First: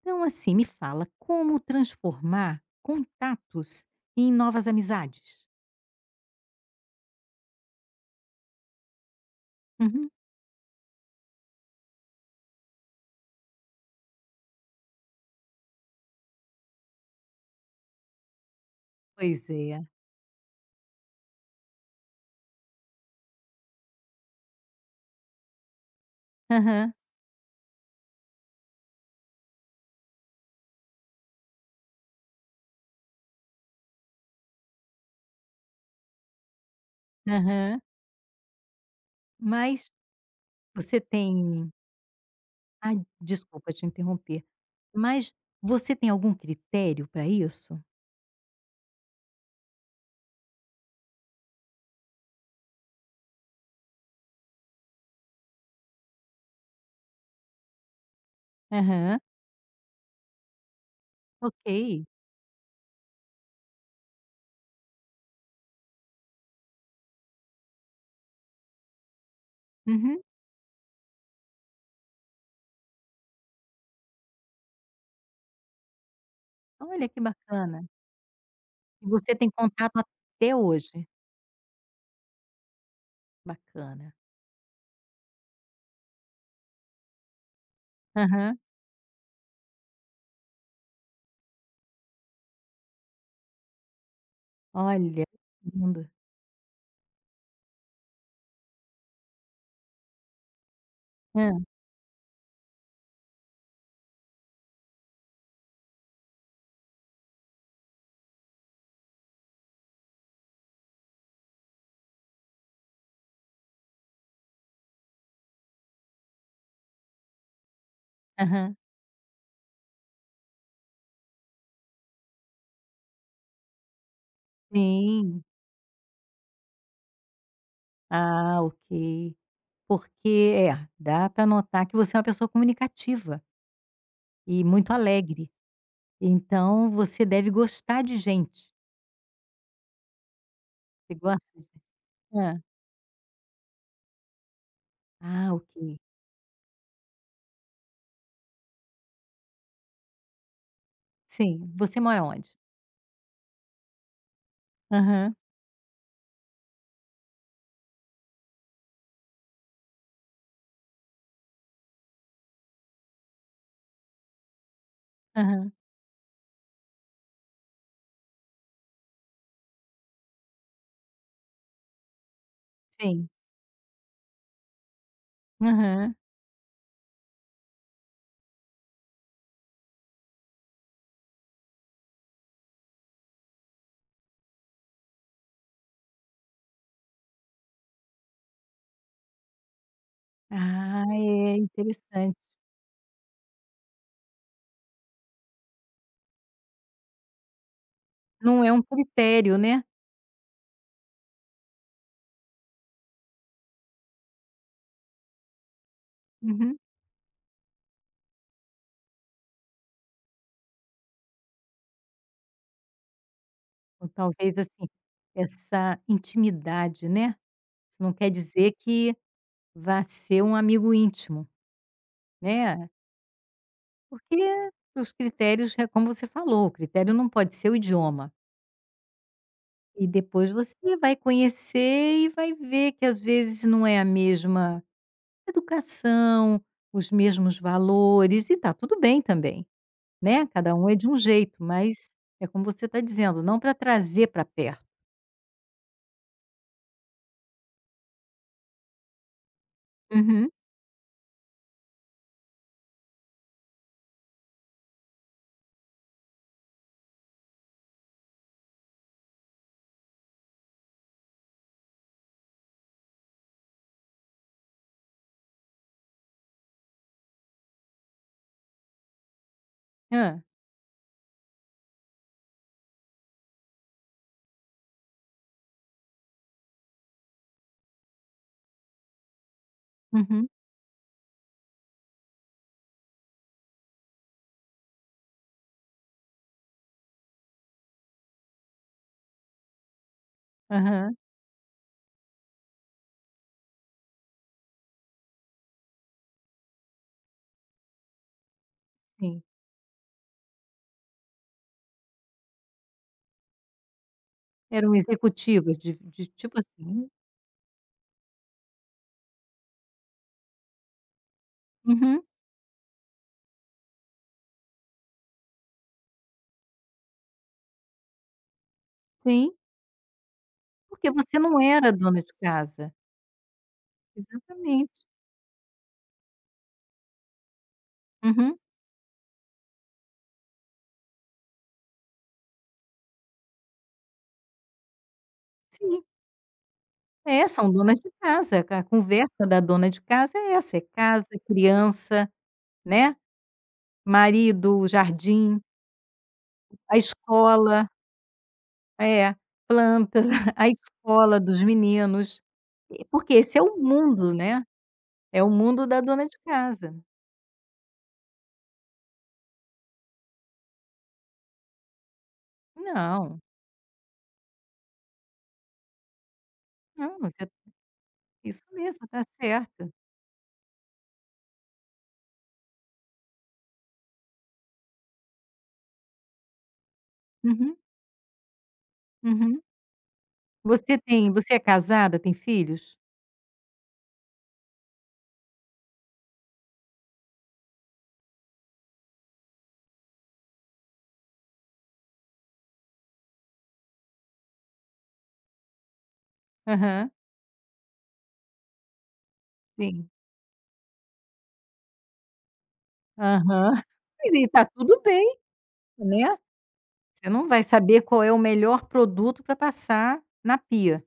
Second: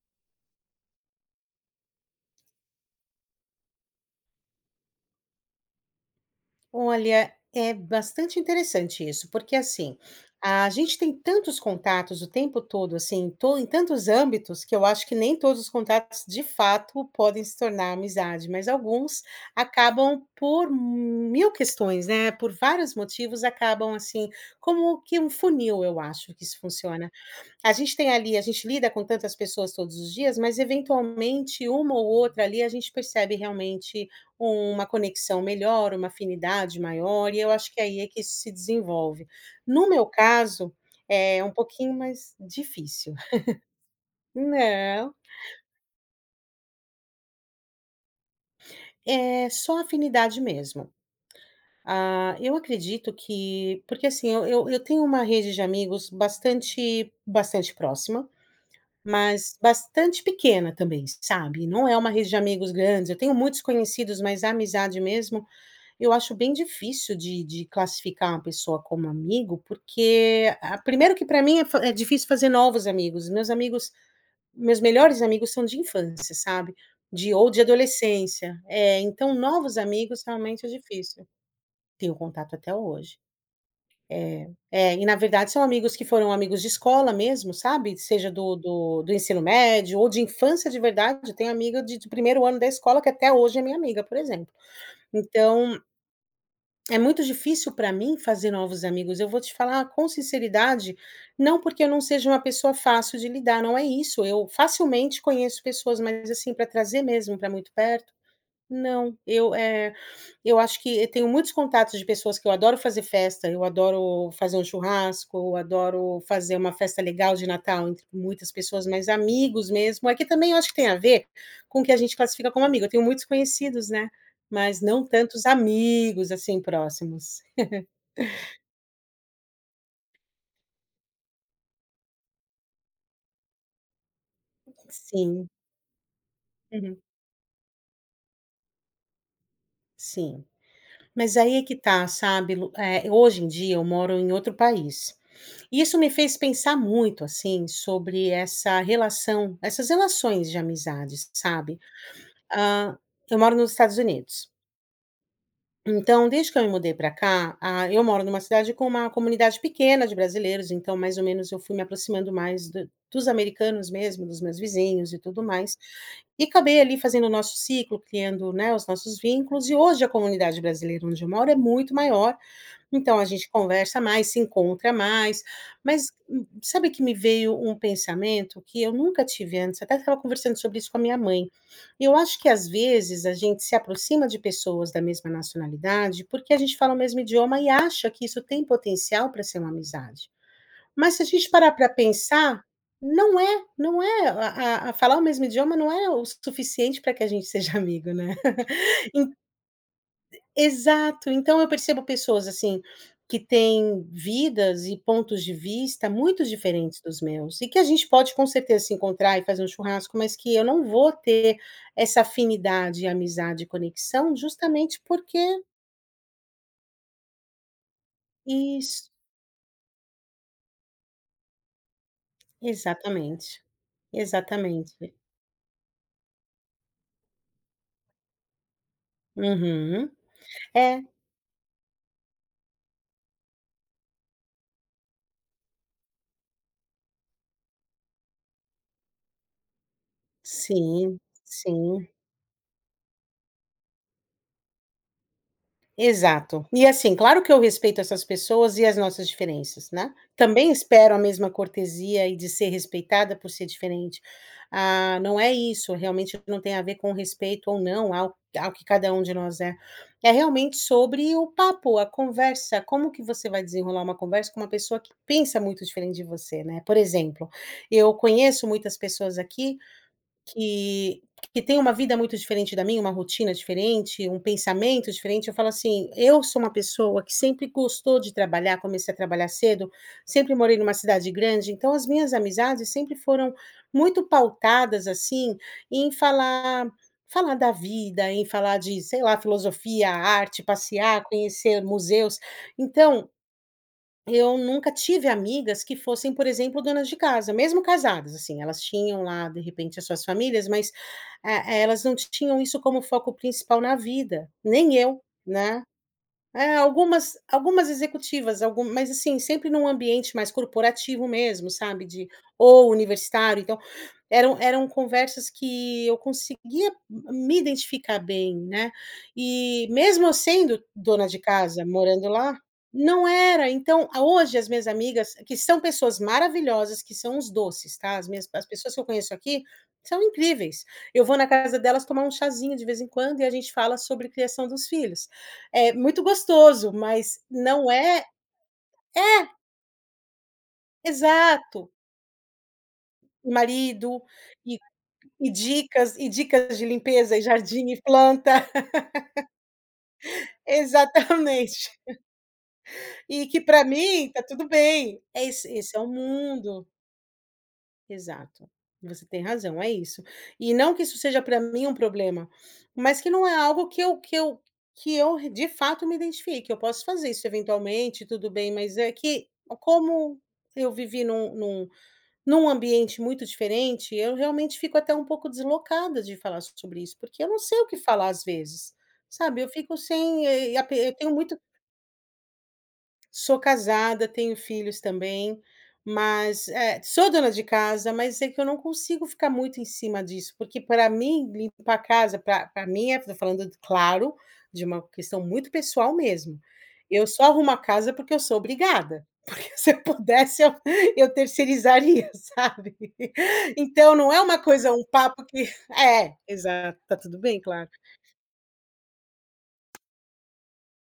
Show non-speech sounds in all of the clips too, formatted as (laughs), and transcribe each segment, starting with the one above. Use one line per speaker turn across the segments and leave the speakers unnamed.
Então, assim, me fala, como transformar contatos em novas amizades?
Olha, é bastante interessante isso, porque assim,
Uhum.
a gente tem tantos contatos o tempo todo, assim, em tantos âmbitos, que eu acho que nem todos os contatos de fato podem se tornar amizade, mas alguns
Pois é.
acabam por mil questões, né? Por vários motivos, acabam assim, como que um funil, eu acho que isso
Aham,
funciona. A gente tem ali a gente lida com tantas pessoas todos os dias, mas eventualmente uma ou outra ali a gente percebe realmente uma conexão melhor, uma afinidade maior, e eu acho que
aham.
aí é que isso se desenvolve. No
Mas
meu caso,
você
é um
tem
pouquinho mais
ah,
difícil. (laughs)
Desculpa te interromper.
Não,
Mas você tem algum critério para isso?
é só afinidade mesmo. Ah, eu acredito que porque assim, eu tenho uma rede de amigos bastante próxima.
Aham,
Mas bastante pequena também, sabe,
ok.
não é uma rede de amigos grandes, eu tenho muitos conhecidos, mas a amizade mesmo, eu acho bem difícil de classificar uma pessoa como amigo,
Uhum.
porque a primeiro que para mim é fa é difícil fazer novos amigos, meus melhores amigos são de infância, sabe,
Olha, que
de ou de
bacana.
adolescência. É,
E
então
você tem
novos
contato
amigos
até
realmente é
hoje.
difícil. Tenho contato até hoje.
Bacana.
É, é, e na verdade são amigos que foram amigos de escola mesmo, sabe, seja do
Aham.
do do ensino médio ou de infância de verdade, tenho amiga de primeiro ano da escola que até hoje é minha amiga, por exemplo.
Olha, que
Então,
lindo.
é muito difícil para mim fazer novos amigos, eu vou te falar com sinceridade, não
Hã.
porque eu não seja uma pessoa fácil de lidar, não é isso, eu facilmente conheço pessoas, mas assim, para trazer mesmo para muito perto, não, eu, eu acho que eu tenho muitos contatos de pessoas que eu adoro fazer festa, eu adoro fazer um churrasco, eu adoro fazer uma festa legal de Natal entre muitas
Aham.
pessoas, mas amigos mesmo, é que também eu acho que tem a ver com o que a gente classifica como amigo. Eu tenho muitos conhecidos, né, mas não
Sim.
tantos amigos, assim, próximos.
Ah, ok. Porque é, dá para notar que você é uma pessoa comunicativa e muito
Sim.
alegre, então
Uhum.
você deve gostar de gente.
Sim.
Você
Mas aí
gosta
é
de.
que tá, sabe,
Hã.
Lu hoje em dia eu moro em outro país.
Ah,
E isso
ok.
me fez pensar muito, assim, sobre essas relações de amizades,
Sim.
sabe.
Você mora onde?
Ah, eu moro nos Estados Unidos.
Aham,
Então, desde que eu me mudei para cá, ah, eu moro numa cidade com uma comunidade pequena de brasileiros, então mais ou menos eu fui me aproximando mais do dos americanos mesmo, dos meus vizinhos e tudo
aham.
mais, e acabei ali fazendo o nosso ciclo, criando, né, os nossos vínculos, e hoje a comunidade brasileira onde eu moro é muito maior, então a
Sim.
gente conversa mais, se encontra mais, mas
Aham.
sabe que me veio um pensamento que eu nunca tive antes, até estava conversando sobre isso com a minha mãe. Eu acho que às vezes a gente se aproxima de pessoas da mesma nacionalidade, porque a gente fala o mesmo idioma e acha que isso tem potencial para ser uma amizade.
Ah,
Mas se a gente
é
parar para
interessante.
pensar, não é, não é a falar o mesmo idioma não é o suficiente para que a gente (laughs) seja amigo, né.
Não é um
(laughs)
critério, né.
Exato, então eu percebo pessoas, assim, que têm vidas e pontos de vista muito
Uhum.
diferentes dos meus, e que a gente pode com certeza se encontrar e fazer um churrasco, mas que eu não vou ter essa afinidade, amizade e
Ou
conexão
talvez, assim,
justamente porque
essa intimidade, né, isso não quer dizer
isso,
que vá ser um amigo íntimo, né.
exatamente,
Porque os
exatamente.
critérios é como você falou, o critério não pode ser o idioma. E
Uhum.
depois você
É,
vai conhecer e vai ver que às vezes não é a mesma educação, os mesmos valores, e tá tudo bem também, né, cada um é de um
sim,
jeito,
sim.
mas é como você está dizendo, não para trazer para perto.
Exato. E assim, claro que eu respeito essas pessoas e as nossas diferenças, né.
Uhum.
Também espero a mesma cortesia e de ser respeitada por ser diferente. Ah, não é isso, realmente não tem a ver com respeito ou não ao que cada um de nós é. É realmente sobre o papo, a conversa, como que você vai desenrolar uma conversa com uma pessoa que pensa muito diferente de você, né. Por exemplo, eu conheço muitas pessoas aqui
Hã.
que que tem uma vida muito diferente da minha, uma rotina diferente, um pensamento diferente, eu falo assim: "Eu sou uma pessoa que sempre gostou de trabalhar, comecei a trabalhar cedo,
Uhum.
sempre morei numa cidade grande, então as minhas amizades sempre foram muito pautadas, assim, em falar da vida, em falar de, sei lá, filosofia, arte,
Aham,
passear, conhecer museus". Então eu nunca tive amigas que fossem, por exemplo, donas de casa, mesmo casadas, assim, elas tinham
sim.
lá, de repente, as suas famílias, mas, eh, elas não tinham isso como foco principal na vida,
Eram
nem eu,
executivas
né.
de tipo
É,
assim.
algumas executivas, algum mas assim, sempre num ambiente mais corporativo mesmo, sabe,
Uhum,
de ou universitário, então, eram conversas que eu conseguia me identificar bem, né,
sim,
e mesmo eu sendo
porque
dona de
você não
casa,
era dona
morando
de
lá,
casa.
não era, então, hoje as minhas
Exatamente.
amigas, que são pessoas maravilhosas, que são uns doces, tá,
Uhum.
as pessoas que eu conheço aqui, são incríveis. Eu vou na casa delas tomar um chazinho de vez em quando e a gente fala sobre criação dos filhos. É
Sim.
muito gostoso, mas
É, são
não
donas de
é
casa, a conversa da dona de casa é essa, é casa,
exato.
criança, né,
Marido e
marido,
e
jardim,
dicas de
a
limpeza e
escola,
jardim e planta. (laughs)
é, plantas, (laughs) a escola dos
Exatamente.
meninos, e porque
E
esse
que
é o
para mim
mundo,
está
né,
tudo bem.
é
É
o mundo
esse é
da
o
dona de
mundo.
casa.
Exato. Você tem razão, é isso. E não que isso seja para mim um problema, mas que
Não,
não é algo que eu que eu de fato me identifique. Eu posso
não,
fazer isso
você
eventualmente, tudo
isso
bem, mas
mesmo,
é
tá
que
certo.
como eu vivi num Num ambiente muito diferente, eu realmente fico até um pouco deslocada de falar sobre isso, porque eu não
Uhum,
sei o que falar às vezes,
uhum.
sabe, eu fico sem, eh, ape eu tenho
Você
muito
é casada, tem filhos?
Sou casada, tenho filhos também, mas, eh, sou dona de casa, mas é que eu não consigo ficar muito em cima disso, porque para mim limpar a casa, para pra mim estou falando, claro, de uma questão muito pessoal mesmo.
Aham,
Eu só arrumo a casa porque eu sou obrigada, (laughs) porque se eu
sim.
pudesse eu terceirizaria, sabe. (laughs)
Aham. (laughs)
Então não é
E
uma
tá
coisa
tudo
um
bem,
papo que
né.
é, exato, tá
Você
tudo
não
bem,
vai
claro.
saber qual é o melhor produto para passar na pia,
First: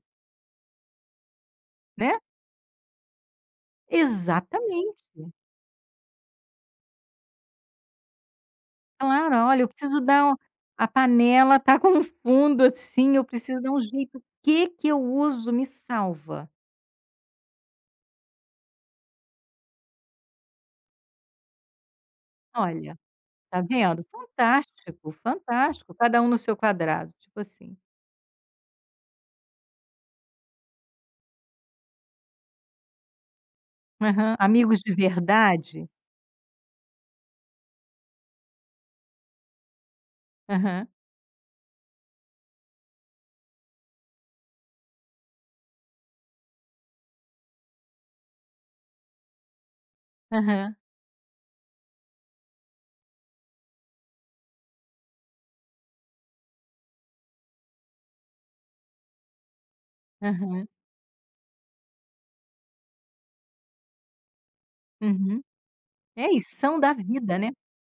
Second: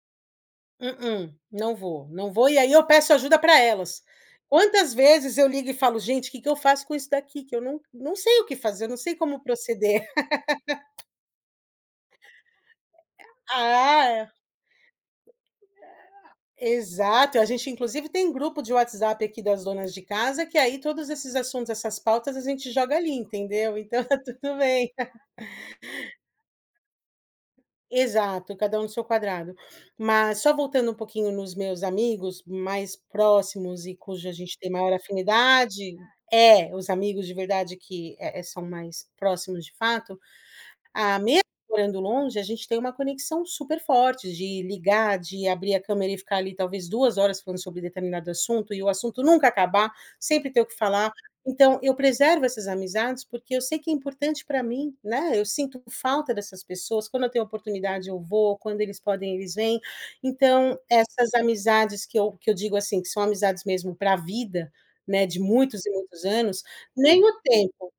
Mm-mm,
né.
não vou, e aí eu peço ajuda para elas. Quantas
Exatamente.
vezes eu ligo e falo: "Gente, o que que eu faço com isso daqui? Que eu não sei o que fazer, eu não sei
Claro,
como
olha, eu preciso
proceder".
dar
(laughs)
um a panela tá com um fundo, assim, eu preciso dar um jeito, o
Ah,
que que eu uso me salva.
exato, a gente inclusive tem um grupo de WhatsApp aqui das donas de casa, que aí todos esses assuntos, essas pautas, a gente joga
Olha,
ali,
tá
entendeu.
vendo?
Então (laughs) tá tudo bem.
Fantástico, fantástico, cada um no seu quadrado, tipo assim.
Exato, cada um no seu quadrado. Mas só voltando um pouquinho nos meus amigos mais próximos e cuja a
Aham.
gente tem
Amigos
maior
de verdade.
afinidade é, os amigos de verdade que, são mais próximos de fato,
Aham,
ah, mesmo morando longe, a gente tem uma conexão super forte de ligar, de abrir a câmera e ficar ali talvez 2 horas falando sobre determinado assunto e o assunto nunca acabar, sempre ter o que
aham,
falar. Então eu preservo essas amizades, porque eu sei que é importante para mim, né, eu sinto falta dessas pessoas, quando eu tenho oportunidade eu vou, quando eles podem eles vêm.
aham,
Então essas amizades que eu digo, assim, que são amizades mesmo para a vida, né, de
uhum.
muitos e muitos
É isso,
anos,
são da
nem
vida,
o
né.
tempo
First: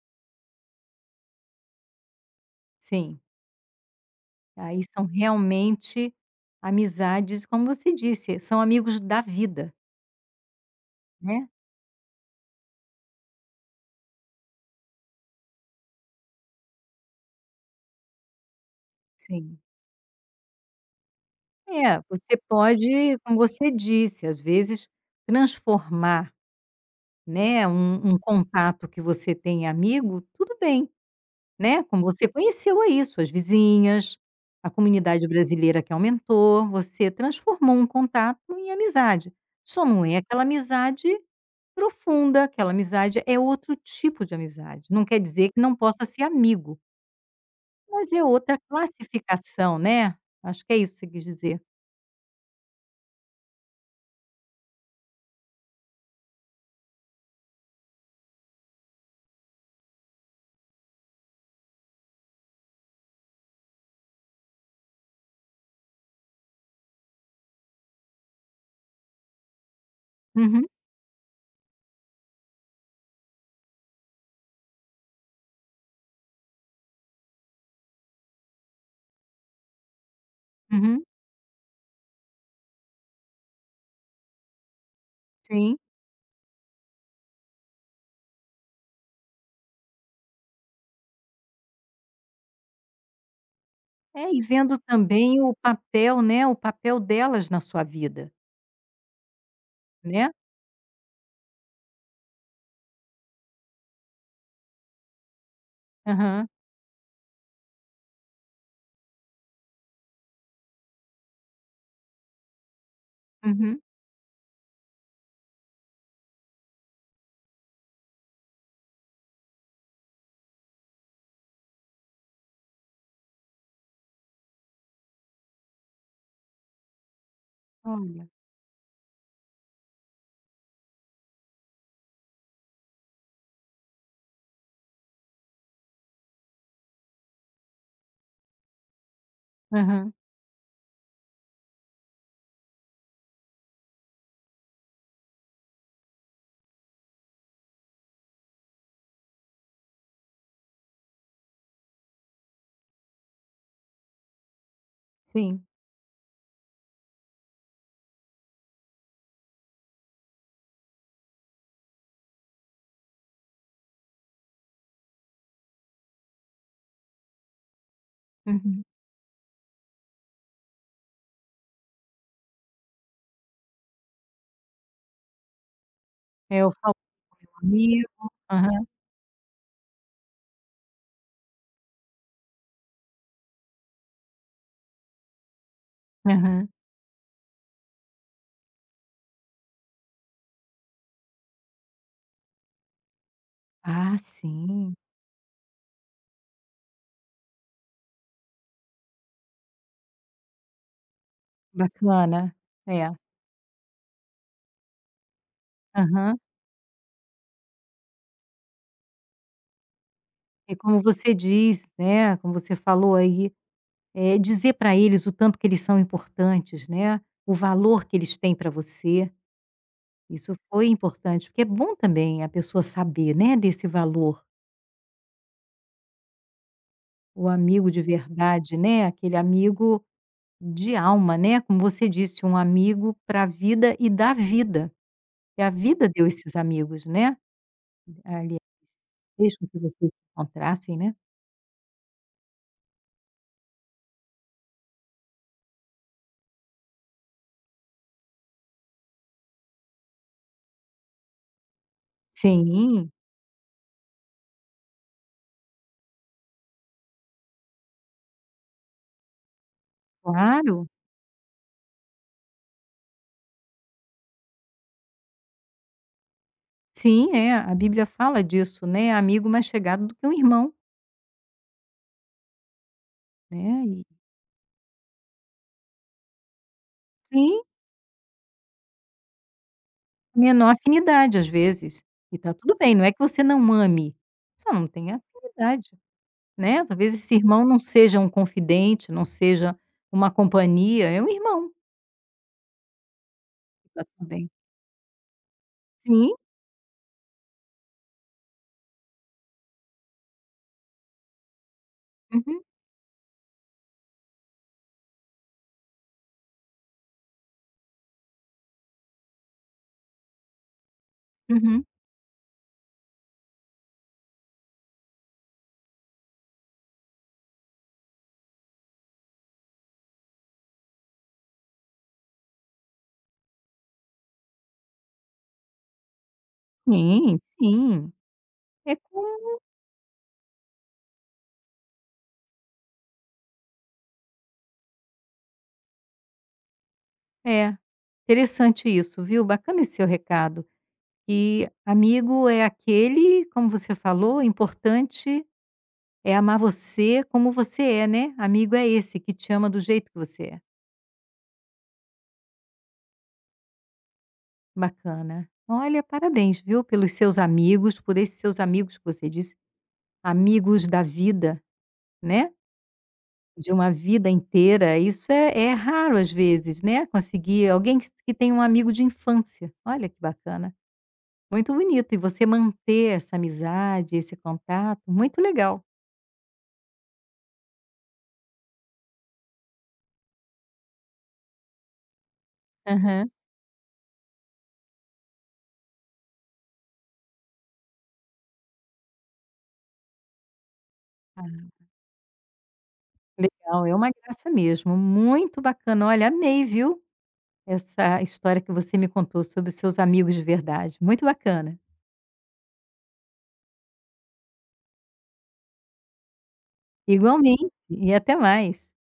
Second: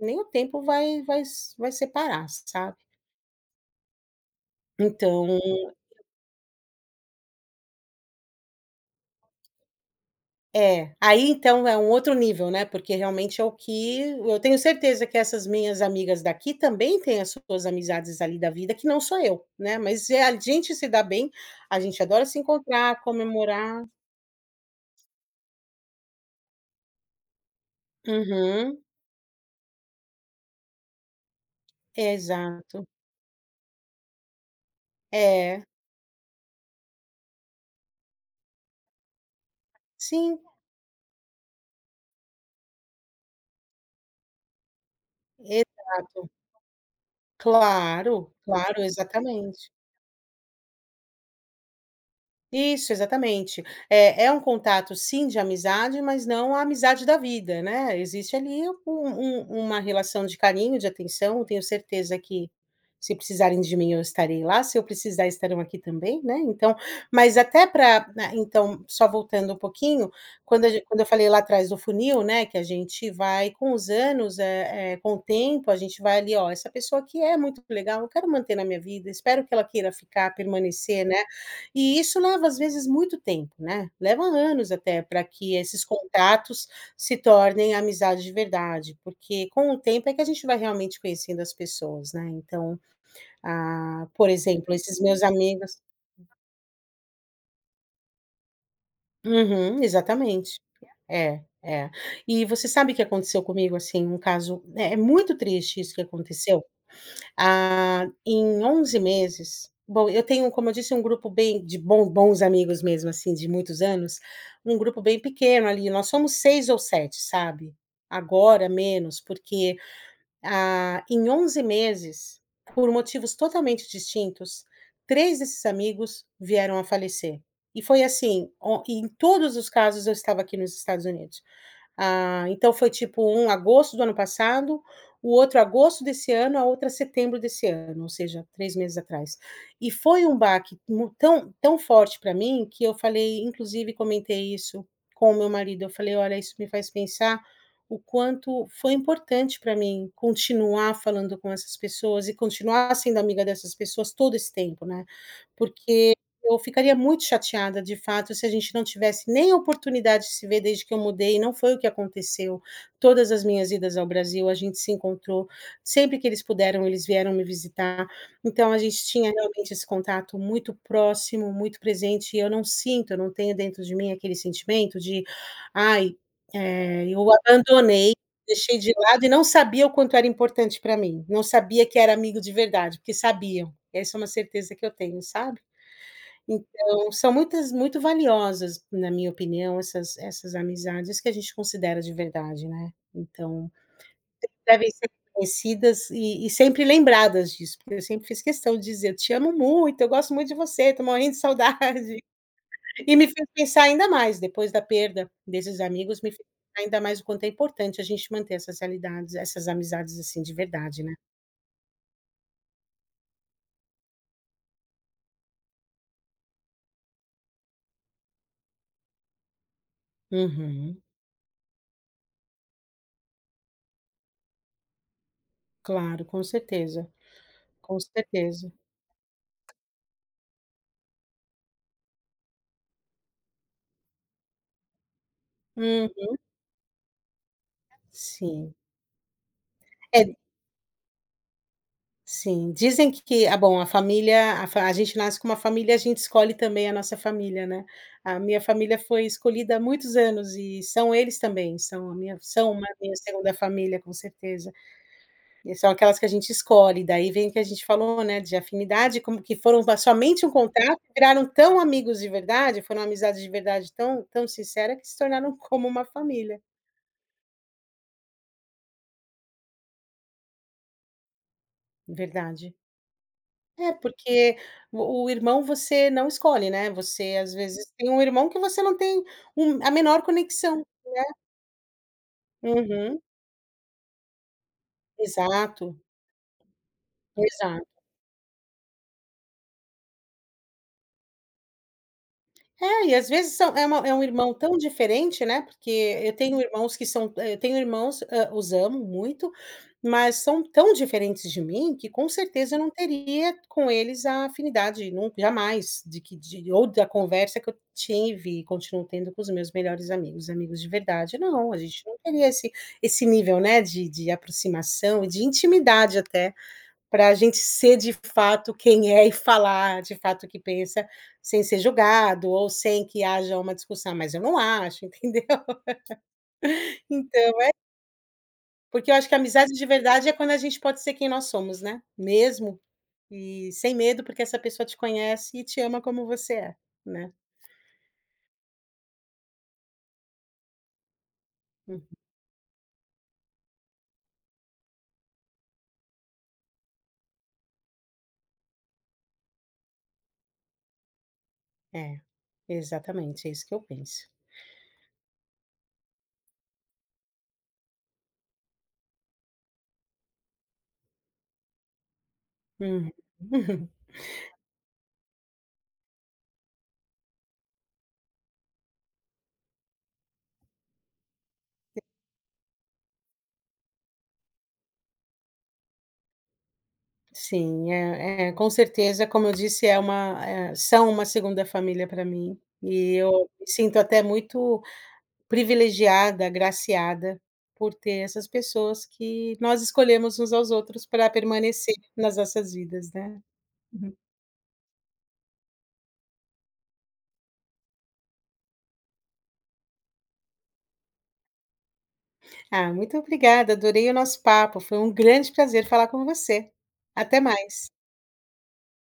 nem o tempo vai vai separar, sabe.
Sim. Aí são
Então
realmente amizades, como você disse, são amigos da vida,
é, aí
né.
então é um outro nível, né, porque realmente é o que eu tenho certeza que essas minhas amigas daqui também têm as suas amizades ali da vida, que não sou eu,
Sim.
né, mas é a gente se dá bem, a
É,
gente adora
você
se encontrar,
pode, como você
comemorar.
disse, às vezes transformar, né, um
Uhum.
contato que você tem amigo, tudo bem, né, como você conheceu
Exato.
aí suas vizinhas, a comunidade
É.
brasileira que aumentou, você transformou um contato em amizade. Só não é
Sim,
aquela amizade profunda, aquela amizade é outro tipo de amizade, não quer dizer que não possa ser
exato.
amigo, mas é
Claro,
outra
claro, exatamente.
classificação, né, acho que é isso que você quis dizer.
Isso, exatamente. É é um contato sim de amizade, mas não a amizade da vida, né, existe ali um, uma relação de carinho, de atenção, eu tenho certeza que se precisarem de mim eu estarei lá, se eu precisar estarão aqui também, né, então mas até para então, só voltando um pouquinho, quando
Uhum,
a gen quando eu falei lá atrás do funil, né, que a gente vai com os anos, com o tempo, a gente vai ali: "Ó, essa pessoa aqui é muito legal, eu quero manter na minha vida, espero que ela queira ficar, permanecer,
uhum,
né". E isso leva às vezes muito tempo, né, leva anos até para que
sim.
esses contatos se tornem amizade de verdade, porque com o tempo é que a gente vai realmente conhecendo as pessoas, né, então, ah,
É,
por
e
exemplo,
vendo
esses meus
também o
amigos
papel, né, o papel delas na sua vida,
Uhum,
né.
exatamente. É, é. E você sabe o que aconteceu comigo, assim, um caso é muito triste isso que
Aham,
aconteceu Ah, em 11 meses bom, eu tenho, como eu disse, um grupo bem de bom bons amigos mesmo, assim, de
uhum.
muitos anos, um grupo bem pequeno ali, nós somos 6 ou 7, sabe. Agora menos, porque, em 11 meses, por motivos totalmente distintos, 3 desses amigos vieram a falecer. E foi
Olha,
assim, o em todos os casos eu estava aqui nos Estados Unidos. Então foi tipo um agosto do ano passado, o outro agosto desse ano, a outra setembro desse ano, ou seja, 3 meses atrás. E
aham,
foi um baque mu tão tão forte para mim que eu falei, inclusive comentei isso com o meu marido, eu falei: "Olha, isso me faz pensar o quanto foi importante para mim continuar falando com essas pessoas e continuar sendo amiga dessas pessoas todo esse tempo, né".
sim,
Porque eu ficaria muito chateada, de fato, se a gente não tivesse nem a oportunidade de se ver desde que eu mudei, e não foi o que aconteceu. Todas as minhas idas ao Brasil, a gente se encontrou, sempre que eles puderam, eles vieram me visitar. Então a
uhum.
gente tinha realmente esse contato muito próximo, muito presente, e eu não sinto, eu não tenho dentro de mim aquele sentimento de: "Ai,
É o falso
eu abandonei,
amigo.
deixei
Aham,
de lado e não sabia o quanto era importante para mim, não sabia que era amigo de verdade", porque sabiam. Essa é uma certeza que eu tenho, sabe?
aham.
Então, são muitas muito valiosas, na minha opinião, essas amizades que a gente considera de verdade, né. Então,
Ah,
devem
sim,
ser conhecidas e sempre lembradas disso, porque eu sempre fiz questão de dizer: "Eu te amo muito, eu gosto muito de você, estou morrendo de saudade". (laughs)
bacana. É,
E me fez pensar ainda mais, depois da perda desses amigos, me
aham.
fez pensar ainda mais o quanto é importante a gente manter essas realidades, essas amizades, assim, de
E como
verdade, né.
você diz, né, como você falou aí. Dizer para eles o tanto que eles são importantes, né, o valor que eles têm para você, isso foi
Uhum.
importante, porque é bom também a pessoa saber, né, desse valor.
Claro, com certeza,
O amigo
com
de
certeza.
verdade, né, aquele amigo de alma, né, como você disse, um amigo para a vida e da vida, que a vida
Uhum.
deu esses amigos, né, aliás,
Sim.
fez com que vocês se
É.
encontrassem, né.
Sim, dizem que bom, a gente nasce com uma família, a gente escolhe também a nossa família, né. A minha família foi escolhida há muitos anos e são eles também, são uma
Sim,
minha segunda família, com certeza. E são aquelas que a gente escolhe, daí vem o que a gente falou, né, de afinidade, como que foram va somente um
claro.
contato, viraram tão amigos de verdade, foram amizades de verdade tão tão sincera que se tornaram como uma família.
Sim, é, a Bíblia fala disso, né, amigo mais chegado do que um irmão,
Verdade.
né,
É,
e
porque o irmão você não escolhe, né, você às
sim.
vezes tem um irmão que você não tem a menor
Menor
conexão.
afinidade, às vezes, e tá tudo bem, não é que
Uhum,
você não ame, só não tem afinidade,
exato,
né, talvez esse irmão não
exato.
seja um confidente, não seja uma companhia, é um irmão,
É, e às vezes são é uma
tá
é um
tudo bem.
irmão tão diferente, né, porque
Sim,
eu tenho irmãos, os amo muito, mas são tão diferentes de mim que com
uhum,
certeza eu não teria com eles a afinidade, nun jamais, de que de ou da conversa que eu tive e continuo tendo com os meus melhores amigos, amigos de verdade. Não, a
uhum.
gente não teria esse nível, né, de aproximação e de intimidade até, para a gente ser de fato quem é e falar de fato o que pensa, sem ser julgado ou sem que haja uma discussão, mas eu não acho, (laughs) entendeu?
Sim,
Então,
sim, é
porque eu acho que a
como
amizade de verdade é quando a gente pode ser quem nós somos, né, mesmo, e sem medo, porque essa pessoa te conhece e te ama como você é, né.
é, interessante isso, viu, bacana esse seu recado, e
Hum,
amigo é aquele, como você falou, importante é amar você como você é, né, amigo é esse que te ama do jeito que você é.
é, exatamente, é isso que eu penso.
Bacana. Olha, parabéns, viu, pelos seus amigos, por esses seus amigos que você disse, amigos da vida, né,
Uhum.
de
(laughs)
uma vida inteira. Isso é raro às vezes, né, conseguir alguém que tem um amigo de infância. Olha que bacana, muito bonito. E você manter essa amizade, esse contato, muito legal.
Sim, é é, com certeza, como eu disse, são uma segunda família para mim, e eu
Aham.
me sinto até muito privilegiada, agraciada, por ter essas pessoas que nós escolhemos uns aos outros para
Ah,
permanecer nas nossas vidas, né.
legal, é uma graça mesmo, muito bacana. Olha, amei, viu, essa história que você me contou sobre os seus amigos de verdade, muito bacana.
Ah, muito obrigada, adorei o nosso papo, foi um grande prazer falar com você. Até
Igualmente,
mais.
e até mais.